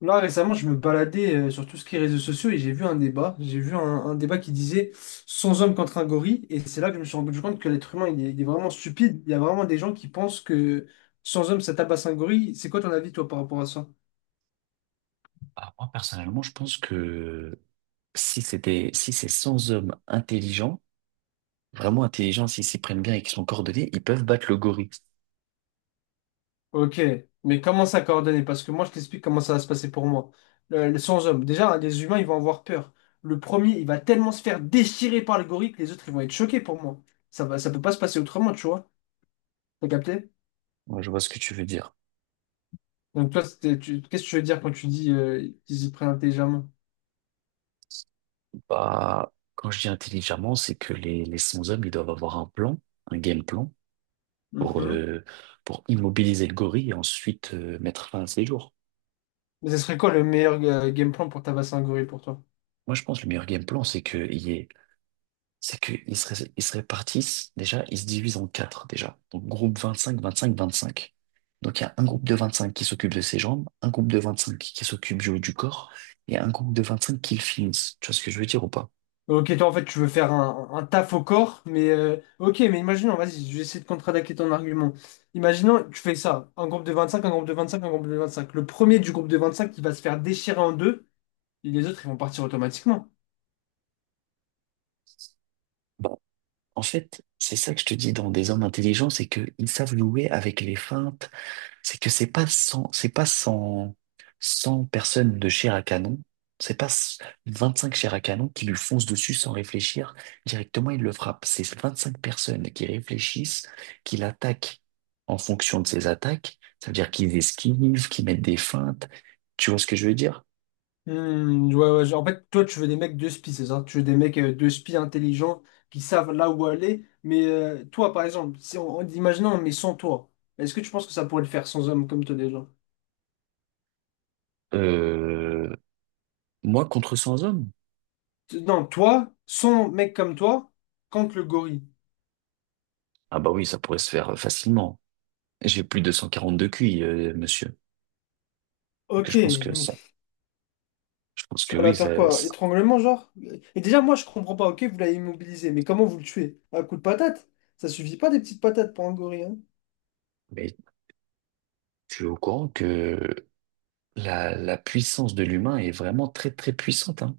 Là, récemment, je me baladais sur tout ce qui est réseaux sociaux et j'ai vu un débat. J'ai vu un débat qui disait 100 hommes contre un gorille. Et c'est là que je me suis rendu compte que l'être humain, il est vraiment stupide. Il y a vraiment des gens qui pensent que 100 hommes, ça tabasse un gorille. C'est quoi ton avis, toi, par rapport à ça? Ah, moi, personnellement, je pense que si c'est 100 hommes intelligents, vraiment intelligents, s'ils s'y prennent bien et qu'ils sont coordonnés, ils peuvent battre le gorille. Ok, mais comment ça coordonner? Parce que moi, je t'explique comment ça va se passer pour moi. Le 100 hommes. Déjà, hein, les humains, ils vont avoir peur. Le premier, il va tellement se faire déchirer par le gorille que les autres, ils vont être choqués pour moi. Ça va, ça peut pas se passer autrement, tu vois. T'as capté? Moi, je vois ce que tu veux dire. Donc toi, c'était, qu'est-ce que tu veux dire quand tu dis qu'ils s'y prennent intelligemment? Bah, quand je dis intelligemment, c'est que les 100 hommes, ils doivent avoir un plan, un game plan, pour, Mhm. euh, pour immobiliser le gorille et ensuite mettre fin à ses jours. Mais ce serait quoi le meilleur game plan pour tabasser un gorille pour toi? Moi, je pense que le meilleur game plan, c'est qu'il y ait c'est qu'ils se, ré- ils se répartissent, déjà, ils se divisent en quatre, déjà. Donc, groupe vingt-cinq, vingt-cinq, vingt-cinq. Donc, il y a un groupe de 25 qui s'occupe de ses jambes, un groupe de 25 qui s'occupe du haut du corps, et un groupe de 25 qui le finissent. Tu vois ce que je veux dire ou pas? Ok, toi en fait tu veux faire un taf au corps, mais ok, mais imaginons, vas-y, je vais essayer de contre-attaquer ton argument. Imaginons, tu fais ça, un groupe de 25, un groupe de 25, un groupe de 25. Le premier du groupe de 25 qui va se faire déchirer en deux, et les autres ils vont partir automatiquement. Bah, en fait, c'est ça que je te dis, dans des hommes intelligents, c'est qu'ils savent jouer avec les feintes. C'est que c'est pas 100 personnes de chair à canon, c'est pas c- 25 chairs à canon qui lui foncent dessus sans réfléchir, directement il le frappe. C'est 25 personnes qui réfléchissent, qui l'attaquent en fonction de ses attaques, ça veut dire qu'ils esquivent, qu'ils mettent des feintes. Tu vois ce que je veux dire? Hmm, ouais, ouais, en fait, toi, tu veux des mecs de spi, c'est ça? Tu veux des mecs de spi intelligents qui savent là où aller. Mais toi, par exemple, si imaginons, mais sans toi, est-ce que tu penses que ça pourrait le faire sans homme comme toi déjà? Euh, Moi contre 100 hommes? Non, toi, sans mec comme toi, contre le gorille. Ah bah oui, ça pourrait se faire facilement. J'ai plus de 142 QI, monsieur. Que Ok, je pense que mais ça, je pense tu que vas oui, la faire ça, quoi? ça- Étranglement, genre? Et déjà, moi, je comprends pas. Ok, vous l'avez immobilisé, mais comment vous le tuez? Un coup de patate? Ça suffit pas des petites patates pour un gorille, hein. mais tu es au courant que la puissance de l'humain est vraiment très très puissante, hein.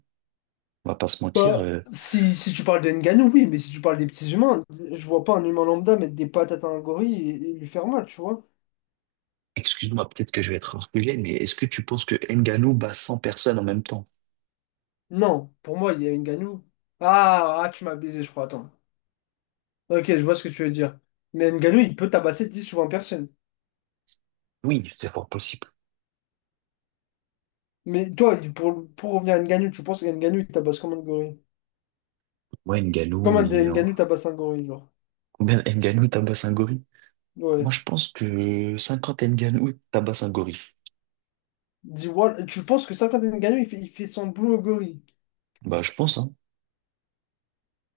On va pas se mentir. Bah, si tu parles de Ngannou, oui, mais si tu parles des petits humains, je vois pas un humain lambda mettre des patates à un gorille et lui faire mal, tu vois. Excuse-moi, peut-être que je vais être orgueilleux, mais est-ce que tu penses que Ngannou bat 100 personnes en même temps? Non, pour moi, il y a Ngannou. Ah, tu m'as baisé, je crois, attends. Ok, je vois ce que tu veux dire. Mais Ngannou, il peut tabasser 10 ou 20 personnes. Oui, c'est fort possible. Mais toi, pour revenir à Ngannou, tu penses que Ngannou, il tabasse comme un gorille? Moi, Ngannou, Comme un des il... Ngannou tabasse un gorille, genre. Combien Ngannou tabasse un gorille? Moi, Ouais. je pense que 50 Ngannou tabasse un gorille. Dis, voilà, tu penses que ça, quand Ngannou, il fait son boulot au gorille? Bah, je pense, hein.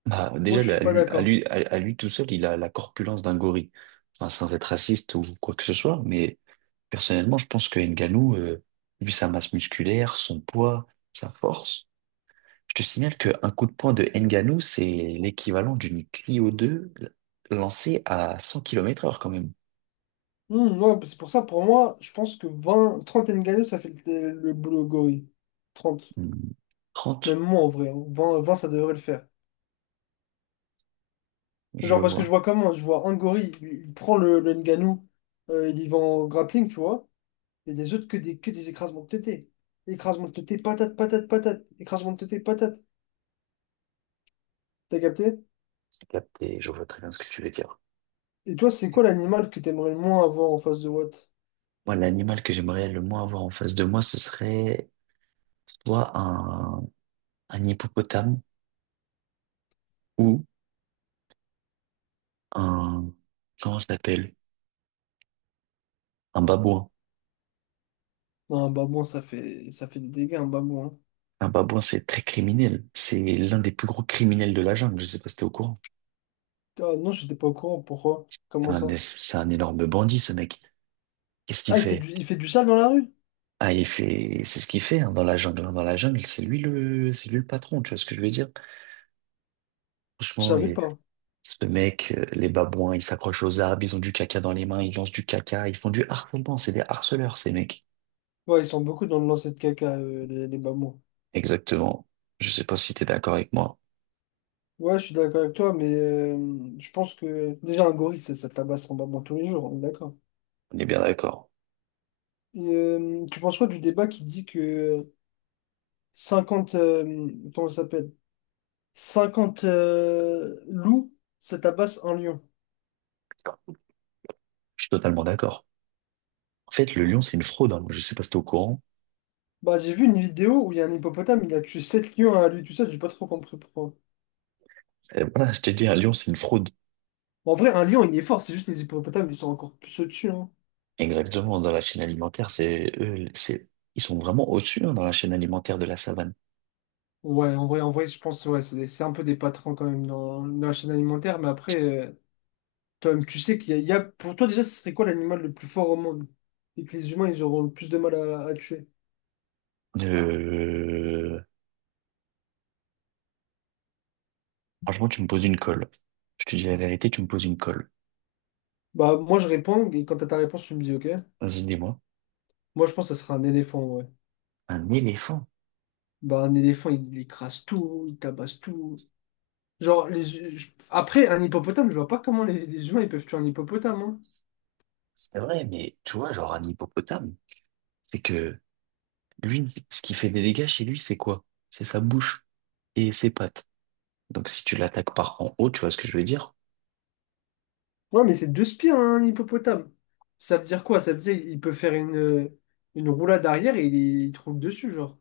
Bah, Moi, déjà, je suis à pas lui, à d'accord. lui, à à lui tout seul, il a la corpulence d'un gorille. Enfin, sans être raciste ou quoi que ce soit, mais personnellement, je pense que Ngannou, vu sa masse musculaire, son poids, sa force, je te signale qu'un coup de poing de Ngannou, c'est l'équivalent d'une Clio 2 lancée à 100 km heure quand même. Hmm, ouais, bah, c'est pour ça, pour moi, je pense que 20, 30 Ngannou, ça fait le boulot gorille. 30. Hmm, 30, Même moi, en vrai. Hein. 20 20, ça devrait le faire. je Genre, parce que je vois. vois comment, je vois un gorille, il prend le Ngannou, il y va en grappling, tu vois. Et les autres, que des écrasements de tétés. Écrasement de tétés, patate, patate, patate. Écrasement de tétés, patate. T'as capté? C'est capté, je vois très bien ce que tu veux dire. Et toi, c'est quoi l'animal que t'aimerais le moins avoir en face de Watt? Moi, l'animal que j'aimerais le moins avoir en face de moi, ce serait soit un hippopotame ou un, comment ça s'appelle? Un babouin. Non, un babouin, ça fait des dégâts, un babouin. Hein. Un babouin, c'est très criminel. C'est l'un des plus gros criminels de la jungle. Je sais pas si t'es au courant. Ah non, j'étais pas au courant. Pourquoi? Comment ça? C'est un énorme bandit, ce mec. Qu'est-ce qu'il Ah, il fait fait? du, il fait du sale dans la rue? Ah, il fait, c'est ce qu'il fait, hein, dans la jungle. Hein. Dans la jungle, c'est lui le patron. Tu vois ce que je veux dire? Je Franchement, savais il- pas. ce mec, les babouins, ils s'accrochent aux arbres, ils ont du caca dans les mains, ils lancent du caca, ils font du harcèlement. C'est des harceleurs, ces mecs. Ouais, ils sont beaucoup dans le lancer de caca, les mamans. Exactement. Je sais pas si t'es d'accord avec moi. Ouais, je suis d'accord avec toi, mais je pense que déjà un gorille, ça tabasse en maman tous les jours, on est d'accord. On est bien d'accord. Et, tu penses quoi du débat qui dit que 50 comment ça s'appelle? 50 loups, ça tabasse un lion. Je suis totalement d'accord. En fait, le lion, c'est une fraude. Hein. Je sais pas si t'es au courant. Bah, j'ai vu une vidéo où il y a un hippopotame, il a tué 7 lions à lui tout seul, j'ai pas trop compris pourquoi. Voilà, je t'ai dit, un lion, c'est une fraude. En vrai, un lion, il est fort, c'est juste les hippopotames, ils sont encore plus au-dessus. Hein. Exactement, dans la chaîne alimentaire, c'est eux, ils sont vraiment au-dessus, hein, dans la chaîne alimentaire de la savane. Ouais, en vrai, je pense ouais, c'est un peu des patrons quand même dans, la chaîne alimentaire. Mais après, toi-même, tu sais qu'pour toi, déjà, ce serait quoi l'animal le plus fort au monde? Et que les humains, ils auront le plus de mal à tuer. Euh, Franchement, tu me poses une colle. Je te dis la vérité, tu me poses une colle. Bah, moi, je réponds, et quand t'as ta réponse, tu me dis, ok. Vas-y, dis-moi. Moi, je pense que ça sera un éléphant, ouais. Un éléphant, Bah, un éléphant, il écrase tout, il tabasse tout. Genre, après, un hippopotame, je vois pas comment les humains, ils peuvent tuer un hippopotame, hein. c'est vrai, mais tu vois, genre un hippopotame, c'est que lui, ce qui fait des dégâts chez lui, c'est quoi? C'est sa bouche et ses pattes. Donc si tu l'attaques par en haut, tu vois ce que je veux dire? Ouais, mais c'est deux spires, un hippopotame. Ça veut dire quoi? Ça veut dire qu'il peut faire une roulade arrière et il te roule dessus, genre.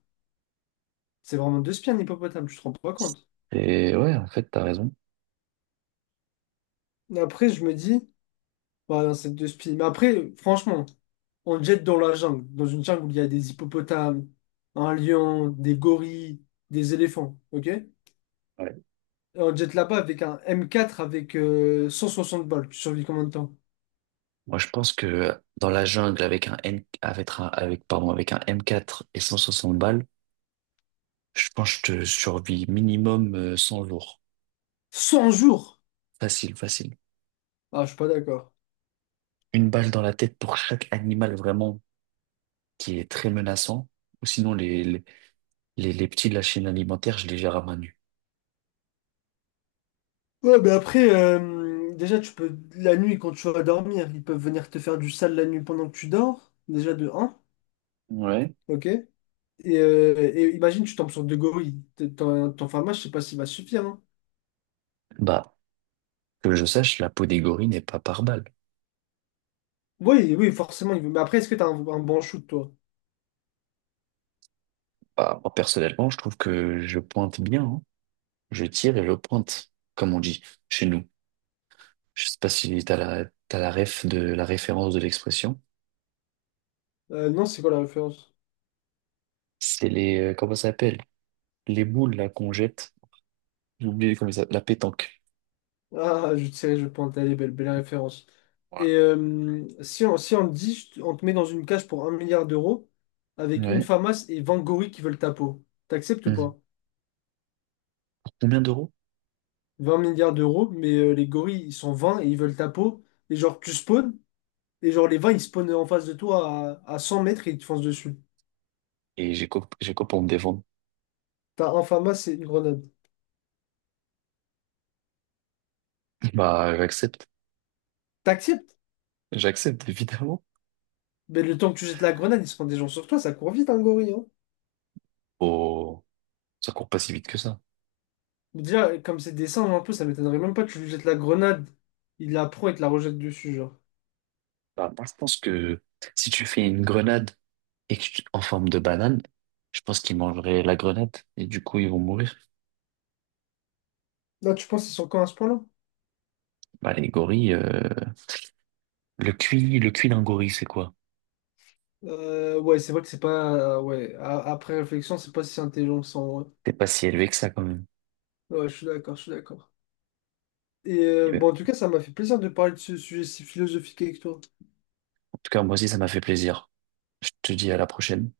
C'est vraiment deux spies, un hippopotame, tu te rends pas compte. Et ouais, en fait, t'as raison. Mais après, je me dis, bah non, c'est deux spies. Mais après, franchement, on le jette dans la jungle, dans une jungle où il y a des hippopotames, un lion, des gorilles, des éléphants, ok? Et on le jette là-bas avec un M4 avec 160 balles. Tu survis combien de temps? Moi, je pense que dans la jungle avec un N, avec un, avec, pardon, avec un M4 et 160 balles, je pense que je te survis minimum 100 jours. 100 jours! Facile, facile. Ah, je suis pas d'accord. Une balle dans la tête pour chaque animal vraiment qui est très menaçant. Ou sinon, les petits de la chaîne alimentaire, je les gère à main nue. Ouais, mais après, déjà, tu peux, la nuit, quand tu vas dormir, ils peuvent venir te faire du sale la nuit pendant que tu dors, déjà de un Ouais. ok? Et imagine, tu tombes sur deux gorilles, ton pharma, je sais pas s'il va suffire, hein. Bah, que je sache, la peau des gorilles n'est pas par balle. Oui, oui, forcément, il veut. Mais après, est-ce que t'as un bon shoot, toi? Bah, moi, personnellement, je trouve que je pointe bien, hein. Je tire et je pointe, comme on dit chez nous. Je sais pas si t'as la ref de la référence de l'expression. Non, c'est quoi la référence? C'est les, comment ça s'appelle? Les boules là qu'on jette. J'ai oublié comment ça, la pétanque. Ah, je sais, je pointe, elle est belle, belle référence. Et Voilà. Si on, te dit, on te met dans une cage pour un milliard d'euros, avec une Ouais. famas et 20 gorilles qui veulent ta peau, t'acceptes ou Mhm. pas? Pour combien d'euros? 20 milliards d'euros, mais les gorilles, ils sont 20 et ils veulent ta peau. Et genre, tu spawns, et genre, les 20, ils spawnent en face de toi à 100 mètres et ils te foncent dessus. Et j'ai quoi pour me défendre? T'as un Fama, c'est une grenade. Bah, j'accepte. T'acceptes, J'accepte, évidemment. mais le temps que tu jettes la grenade, ils se prennent des gens sur toi, ça court vite, un gorille. Hein. Oh, ça court pas si vite que ça. Déjà, comme c'est des singes un peu, ça m'étonnerait même pas que tu lui jettes la grenade, il la prend et te la rejette dessus, genre. Bah, moi, je pense que si tu fais une grenade et que tu- en forme de banane, je pense qu'ils mangeraient la grenade et du coup, ils vont mourir. Là, tu penses qu'ils sont quand à ce point-là? Bah, les gorilles, le cuit d'un gorille, c'est quoi? Ouais, c'est vrai que c'est pas. Ouais, après réflexion, c'est pas si intelligent que ça, en vrai. C'est pas si élevé que ça, quand même. Ouais, je suis d'accord, je suis d'accord. Et Eh ben, bon, en tout cas, ça m'a fait plaisir de parler de ce sujet si philosophique avec toi. en tout cas, moi aussi, ça m'a fait plaisir. Je te dis à la prochaine.